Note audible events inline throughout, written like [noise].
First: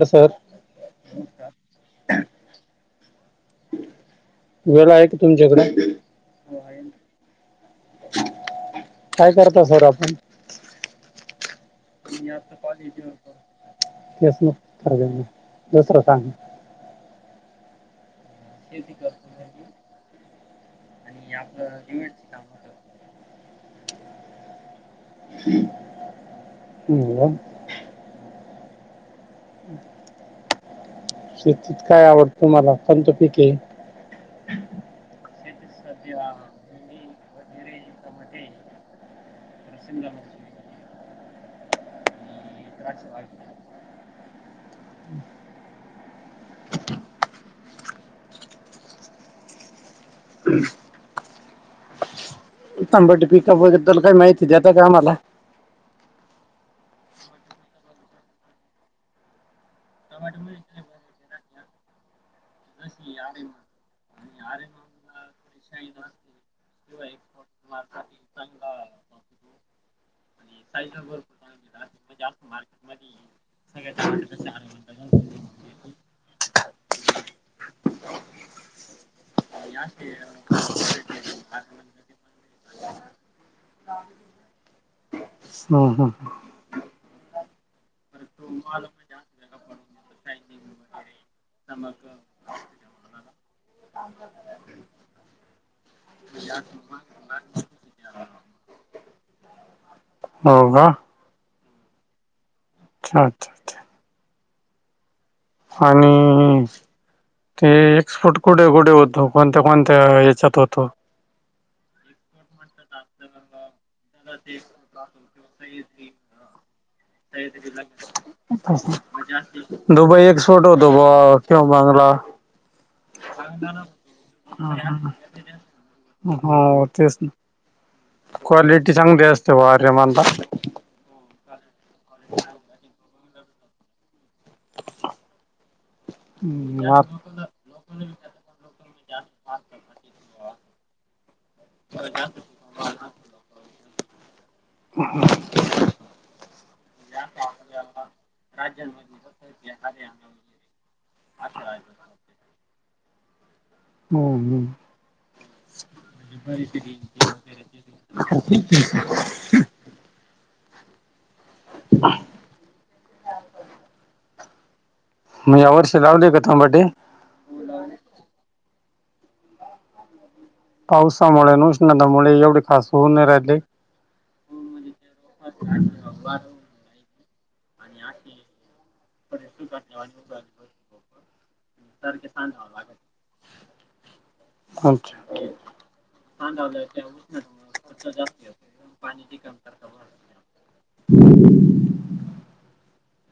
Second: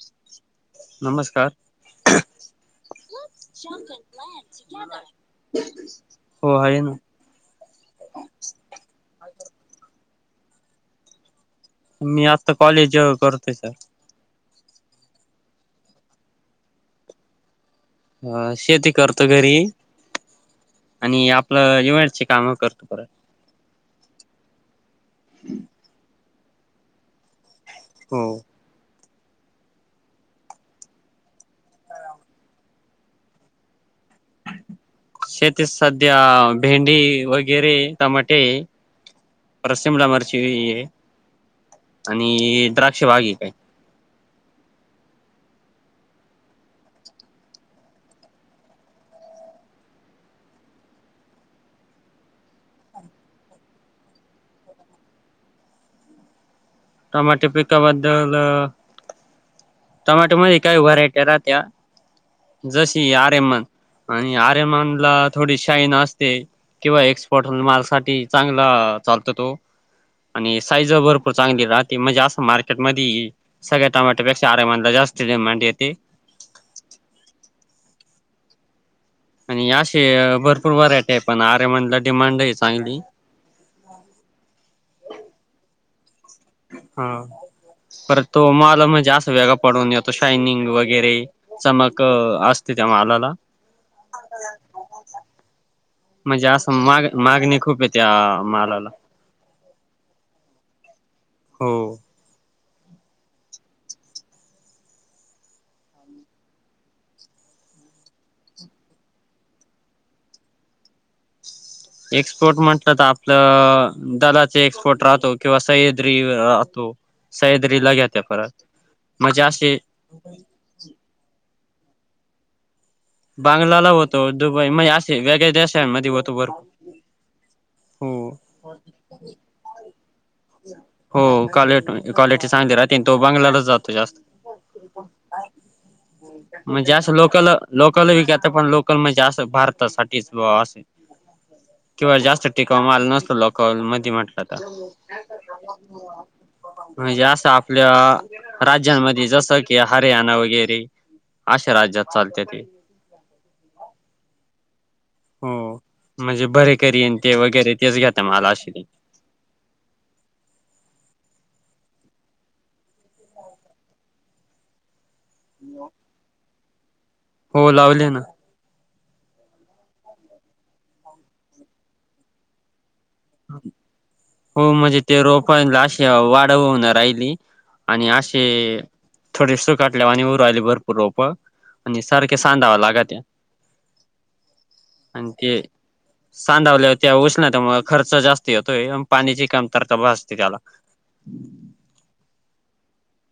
हा सर नमस्कार [unintelligible] [inaudible] वेळ आहे की तुमच्याकडे हो आहे ना काय करता सर आपण मी आता कॉलेज करतोय सर [inaudible] दुसरं सांग ह शेती करतो घरी आणि आपलं इव्हेंटचे काम करतो परत हम् हो शेतीत काय आवडतं तुम्हाला कोणत्या पिक शेतीत सध्या भेंडी वगेरे टमाटे सिमला मिरची आणि द्राक्ष बाग एक आहे हम् हम् टमाटे पिकाबद्दल काही माहिती दता का आम्हाला टमाॅटो पिकाबद्दल टमाॅटो म काही व्हरायटी राहत्या जशी आरेमन आणि आरेमन ला थोडी शाईन असते किंवा एक्सपर्ट मालसाठी चांगला चालतो तो आणि साईज भरपूर चांगली राहते म्हणजे असं मार्केट मध्ये सगळ्या टमॅटो पे आरेमन का जास्त डिमांड येते आणि असे भरपूर वरायटी आहे पण आर एमन ला डिमांड आहे चांगली हा हा हा पर तो मला म्हणजे अस वेगा पडून येतो शायनिंग वगैरे चमक असते त्या मालाला म्हणजे असं माग मागणी खूप आहे त्या मालाला ह [unintelligible] हो! अच्छा, अच्छा, अच्छा. आणि हे एक्सपोर्ट कुठे, कुठे, होत कोणत्या, कोणत्या हेच्यात होत- एक्सपोर्ट म्हटलं तर आपलं, दलाचे एक्सपोर्ट राहतो, किंवा सह्याद्री राहतो सह्याद्रीला घेत्या परत म्हणजे असे दुबई एक्सपोर्ट दोब किंवा बांगला बांगलाला होतो दुबई म्हणजे असे वेगळ्या देशांमध्ये होतो ह हो भरपूर तेच ना. हो क्वालिटी चांगते असते, वारे माणता. हो क्वालिटी क्वालिटी चांगली राहते, आणि तो बंगलालाच जातो जास्त. म्हणज हम्म आस लोकल. लोकल विकता, पण लोकल म्हणजे, असं भारतासाठीच बॉ अस. किंवा जास्त टिकाव माल नसतो, लोकल मध्ये म्हटलं तर. [inaudible] म्हणजे असं आपल्या राज्यांमध्ये जसं की हरियाणा वगैरे अशा राज्यात चालते ते. हूं हूं! हो म्हणजे बरेकरी येन ते वगैरे तेच घेता माल असे ते. [unintelligible] [inaudible] [unintelligible] मग या वर्षी लावलेय का तमाटे? हो लावले ना पावसामुळे उष्णतामुळे एवढी खास होऊ न राहिली हो म्हणजे ते रोपायनला अशी वाढ होऊ नाही राहिली. आणि अशी थोडी सुखटल्या आणि हूं राहिले भरपूर रोप. आणि सारख्या सांधाव लागत्या. हम्म आणि ते सांधावल्या हो त्या उष्णता मूळ खत खर्च जास्त येतोय न पाण्याची कमतरता भासते त्याला.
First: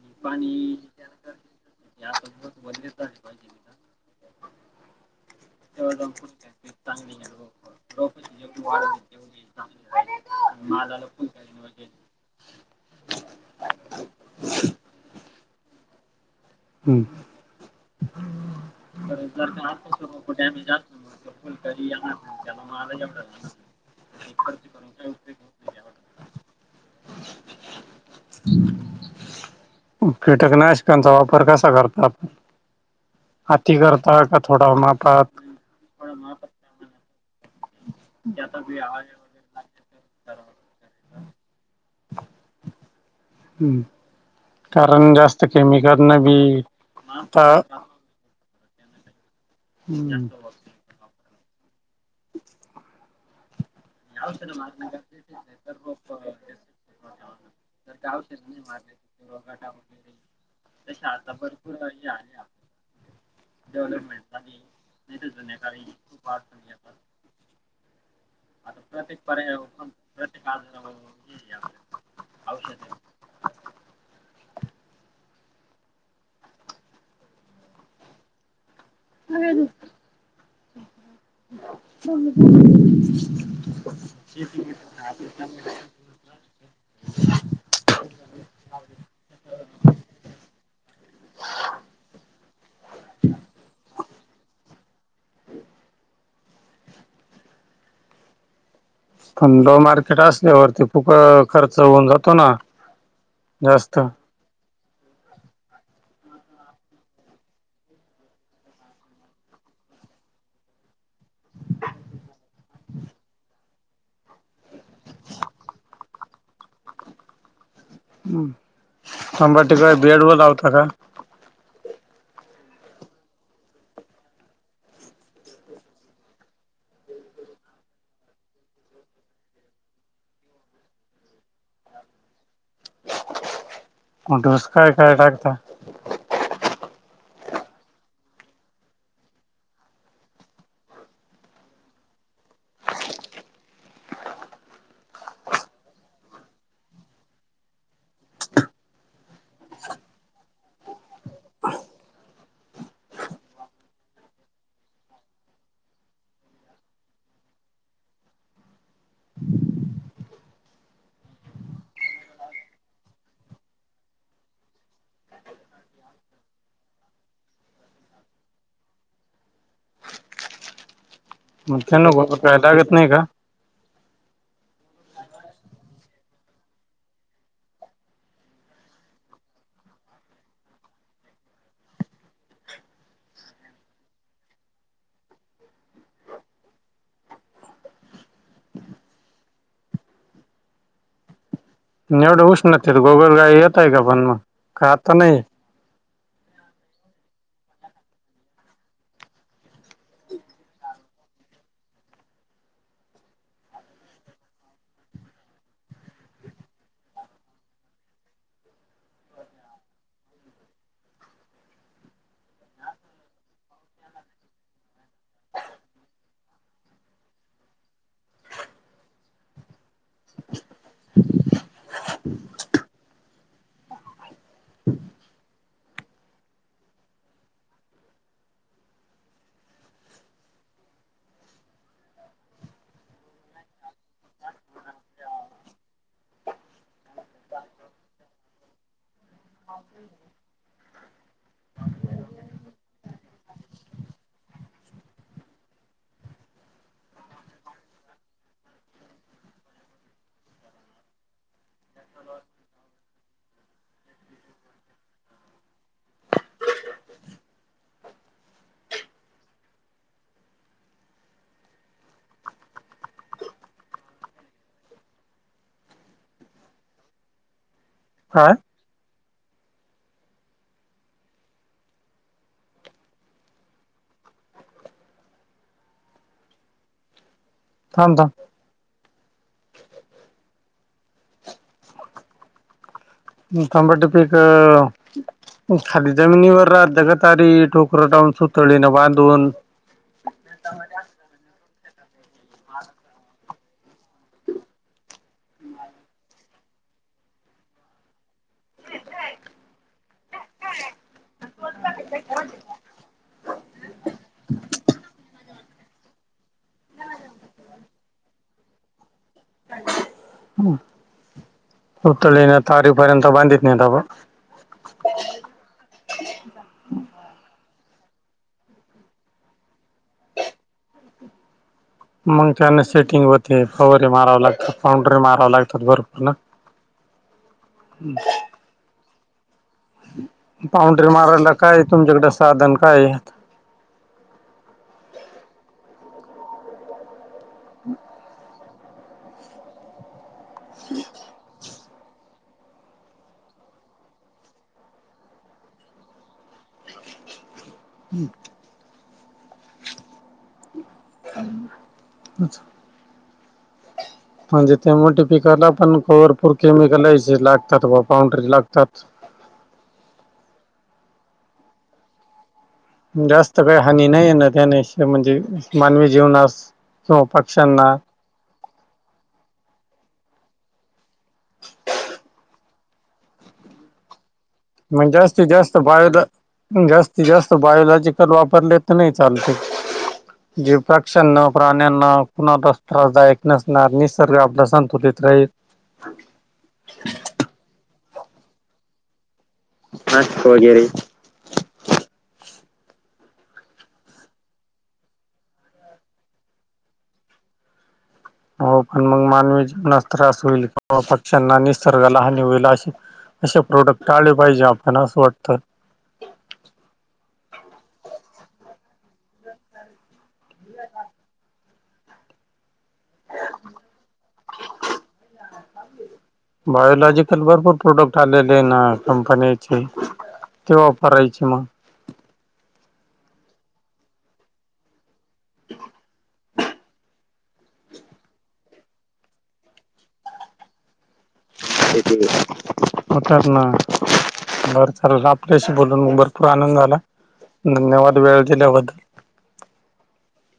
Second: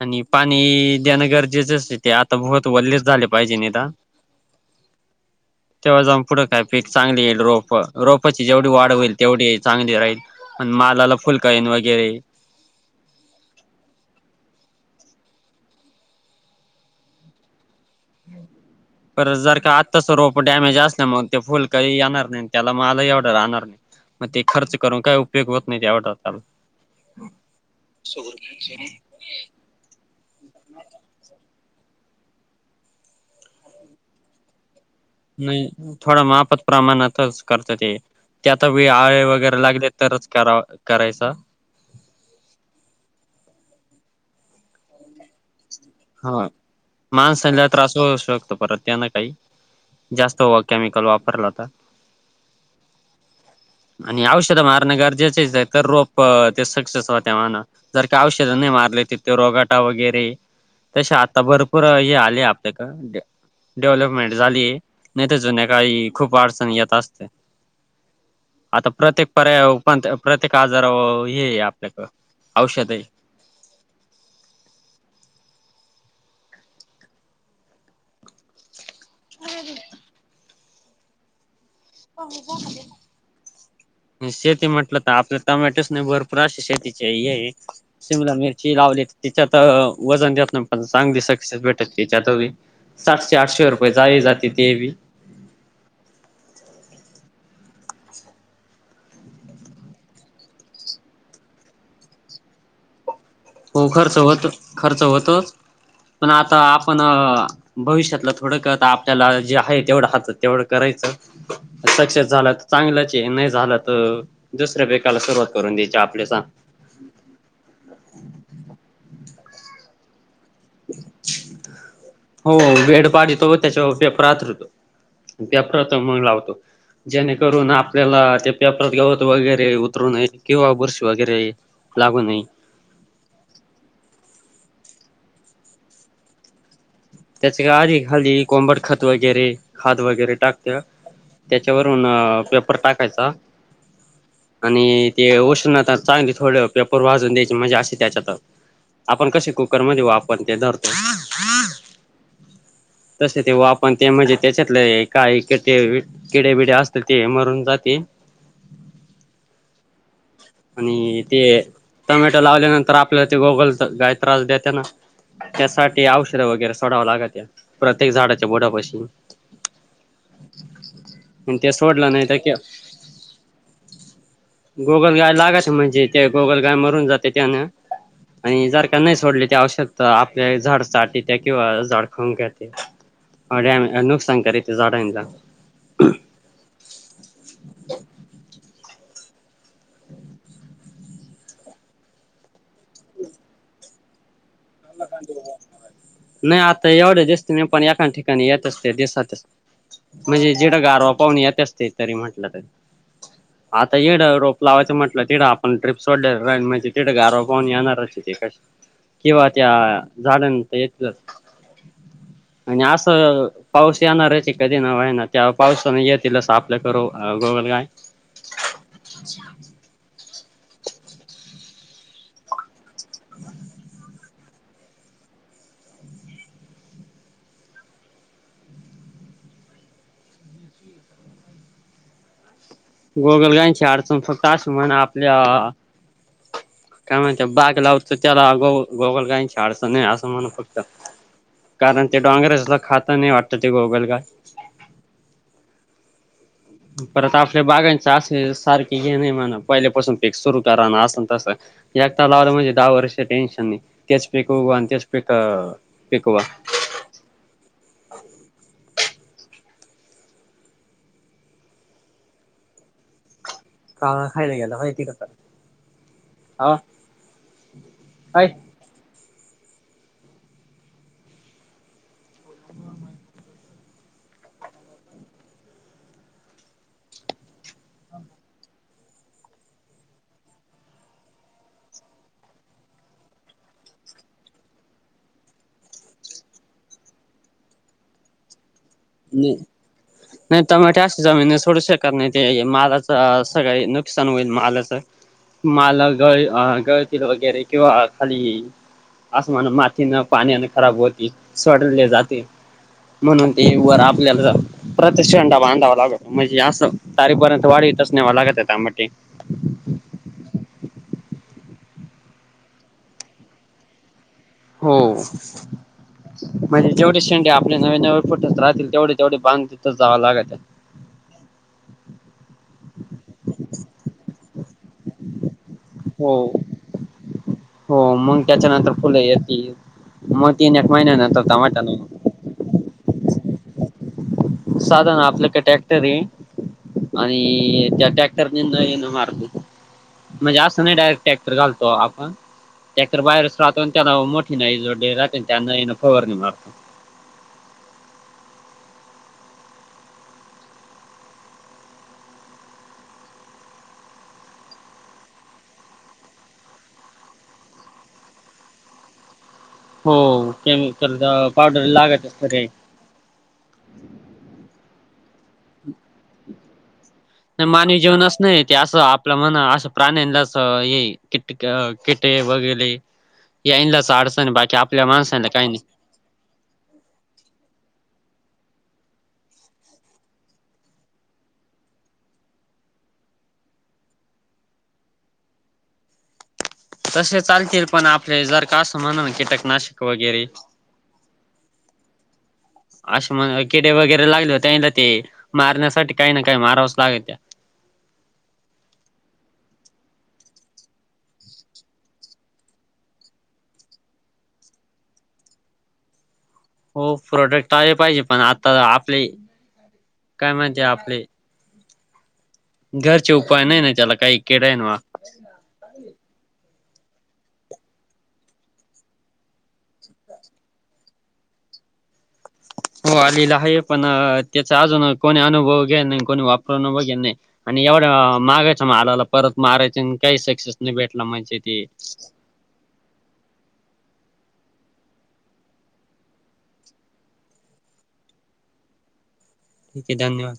आणि पाणी देणं गरजेचं च ते आता भोत वल्लेच झाले पाहिजे नेता [inaudible] तेव्हा जाऊन पुढं काय पीक चांगली येईल, रोपं रोपाची, जेवढी वाढ होईल तेवढी चांगली राहील मालाला फुलकाईन वगैरे [unintelligible] हूं! जर का आत्ताच रोप डॅमेज असल्यामुळे, ते फुल काही येणार नाही, त्याला माल एवढं राहणार नाही. म ते खर्च करून काय उपयोग होत नाही, ते आवटत आपला. कीटक नाशकांचा वापर कसा करता आपण, आती करता का थोडा मापात नाही थोडा माफत प्रमाणातच करत ते त्यात वे आळे वगैरे लागले तरच करा करायचा. हूं! कारण जास्त न बी हा आता माणसाला त्रास होऊ शकतो परत त्यानं काही हम्म जास्त व केमिकल वापर परलाता. आणि औषधं मारणं गरजेचेच आहे, तर रोप ते सक्सेस होते म्हण जर का औषधं नाही मार तिथे रोगाटा वगैरे तसे आता भरपूर हे आले आपल्या क डेव्हलपमेंट झाली नाही तर जून्याकाळी खूप अडचण येत असते आता प्रत्येक पर्याय प प्रत्येक आजार व हे आपल्याक औषधे [inaudible] ह हम् ह [unintelligible] शेती म्हटलं तर आपल्या टमॅटोस नाही भरपूर असे शेतीचे शिमला मिरची लावली तिच्यात वजन देत प चांग दिस सातशे आठशे रुपये जया जाते ते. केवी थंड मार्केट असल्यावरती फूप खर्च होऊन जातो ना? हो जास्त खर्च होत खर्च होतोच. पण आता आपण भविष्यातला थोडंक आपल्याला जे आहे तेवढं हातत तेवढं करायचं. सक्सेस झाला चांगलंच नाही झालं तर दुसऱ्या पेकाला सुरुवात करून द्यायची. आपल्या स ह शंभर ठिकाणी बेड व लावता का? हो वेड पाडीतो व त्याच्यावर पेपर हातरतो. त्या प्रथम मग लावतो. जेणेकरून आपल्याला ते पेपरात गवत वगैरे उतरूनय किंवा बुरशी वगैरे लागू नये. स काय काय टाकता त्याच्या का आधी खाली कोंबट खत वगैरे खाद वगैरे टाकते. त्याच्यावरून पेपर टाकायचा. आणि ते उष्णता चांगली थोड पेपर वाजून द्यायची मजा अशी त्याच्यात आपण कसे कुकरमध्ये वापण ते धरतो, [inaudible] तसे तेव्हा आपण ते म्हणजे त्याच्यातले काही क किडे्या बिडे असतात ते मरून जाते. ह [unintelligible] आणि ते टमॅटो लावल्यानंतर आपल्या ते गोगल गाय त्रास देत ना? त्यासाठी औषध वगैरे सोडावं लागत या प्रत्येक झाडाच्या बुडापाशी. आणि ते मग त्या न सोडलं गो नाही तर काय लागत नाही का? गोगल गाय लागायच म्हणजे ते गोगल गाय मरून जाते त्यान. आणि जर का नाही सोडले ते आवश्यकता आपले झाड चाटी त्या किंवा झाड खाऊन घे डॅम नुकसान करिती झाडांचा. [inaudible] एवढं उष्णते गोगल गाय येतय का पण मग का आता नाही? नाही आता एवढे दिसते मी पण एका ठिकाणी येतच ते दिसातच. म्हणजे जेडा गारवा पाहणी यत असते तरी म्हटलं तर आता येढं रोप लावायचं म्हटलं तिडं आपण ट्रीप सोडले म्हणजे तिडें गार पाहून येणार असशी क किंवा त्या झाडांचा येतीलच [unintelligible] आणि असं पाऊस येणार आहेची कधी नव आहे ना त्या पावसाने येतील असं आपल्याक ग, काय? ह [inaudible] अच्छा [unintelligible] ह गोगलगांची अडचण फक्त असं म्हण आपल्या काय म्हण बाग लावत त्याला गो गोगलगाय ची अडचण नाही असं म्हण फक्त कारण ते डोंगरचलं खातं नाही वाटत ते गोगलगाय. [inaudible] परत आपल्या बागांचे असे सारखे घ नाही म्हणा पहिल्यापासून पीक सुरु करा ना असेल तसं. याता लावलं म्हणजे दहा वर्ष टेन्शन नाही तेच पिकव आणि तेच पिक पिकवा का खायला गेला माहिती कस ह हा थांब थांब तबट पीक खादी जमिनीवर राात जगतारी टोक टडाऊन सुतोळी ना नाही टमाटा जमीन थोडसे करण ते मालाचं सगळ नुकसान होईल मालाचं माला गळ गळतील वगैरे किंवा खाली ये आसमान मातीनं पाण्यान खराब होती सडले जाते म्हणून ते वर आपल्याला प्रति्षंडा बांधावा लागत म्हणजे असं तारीपर्यंत वाढीतच नेवा लागत टमाटे पुतळी ना तारीपर्यंत बांधित नाही तबा हो म्हणजे जेवढे आपले नवे नवे फुटच राहतील तेवढे तेवढे बांध जावं लागत मग त्याना सेटिंग होते फवर मारावं लागत फउंड्री माराव लागत हो हो मग त्याच्यानंतर फुलं येत म तीन एक पाऊंडरी महिन्यांनी मारायला काय टमाटे येतील तुमच्याकडे साधन काय आहे? साधन आपलं का ट्रॅक्टर आहे आणि त्या ट्रॅक्टर न ये ना मारतो म्हणजे असं नाही डायरेक्ट ट्रॅक्टर घालतो आपण ट्रॅक्टर तर बाहेरच राहतो आणि त्याना मोठी नाही जोडे राहते त्यांना फवार नाही मारतो हम्म अच्छा म्हणजे त्या मोठ पिकायला पण भरपूर केमिकल या लागतात व पाउंड्री लागतात ह हो केमिकल पावडर लागतच जास्त काही हानी नाही आहे ना त्याने म्हणजे मानवी जीवनास किंवा नाही पक्ष्यांना मानवी जीवणच नाही ते असं आपलं म्हन असं प्राण्याना ये किट किटे वगैरे यांना अडचण बाकी आपल्या मग माणसाला जास्तीत काही जास्त नाही. बाहेरील जास्तीत जास्त बायोलॉजिकल वापरले नाही चालते जे पक्षा ना प्राण्यांना कुणालाच त्रासदायक नसणार निसर्ग आपला संतुलित त्रय तसे चालतील पण आपले जर का असं म्हण कीटक कीटक नाशक वैगेरे अशे म्हण किडे वगैरे लागले होतेला ते मारण्यासाठी काही ना काही मारावंच लागे त्या ह हो पण मग मानवी जीवनास त्रास होईल किवा पक्ष्यांना निसर्गला हनी होईल अशी असे प्रोडक्ट आले पाहिजे आपल्याला असं वाटतं हो प्रोडक्ट आले पाहिजे पण आता आपले काय माहिती आपले घरचे उपाय नाही ना त्याला काही किडा बायलॉजिकल भरपूर प्रोडक्ट आलेले ना कंपनीचे ते वापरायची मग हो आलेला आहे पण त्याचा अजून कोणी अनुभव घ्यान नाही कोणी वापर बघेन नाही आणि एवढ्या मागायच म आलाला परत मारायच आणि काही सक्सेस नाही भेटला म्हणजे ते उतर ना बर चाल आपल्याशी बोलून मग भरपूर आनंद झाला धन्यवाद वेळ दिल्याबद्दल ठीक धन्यवाद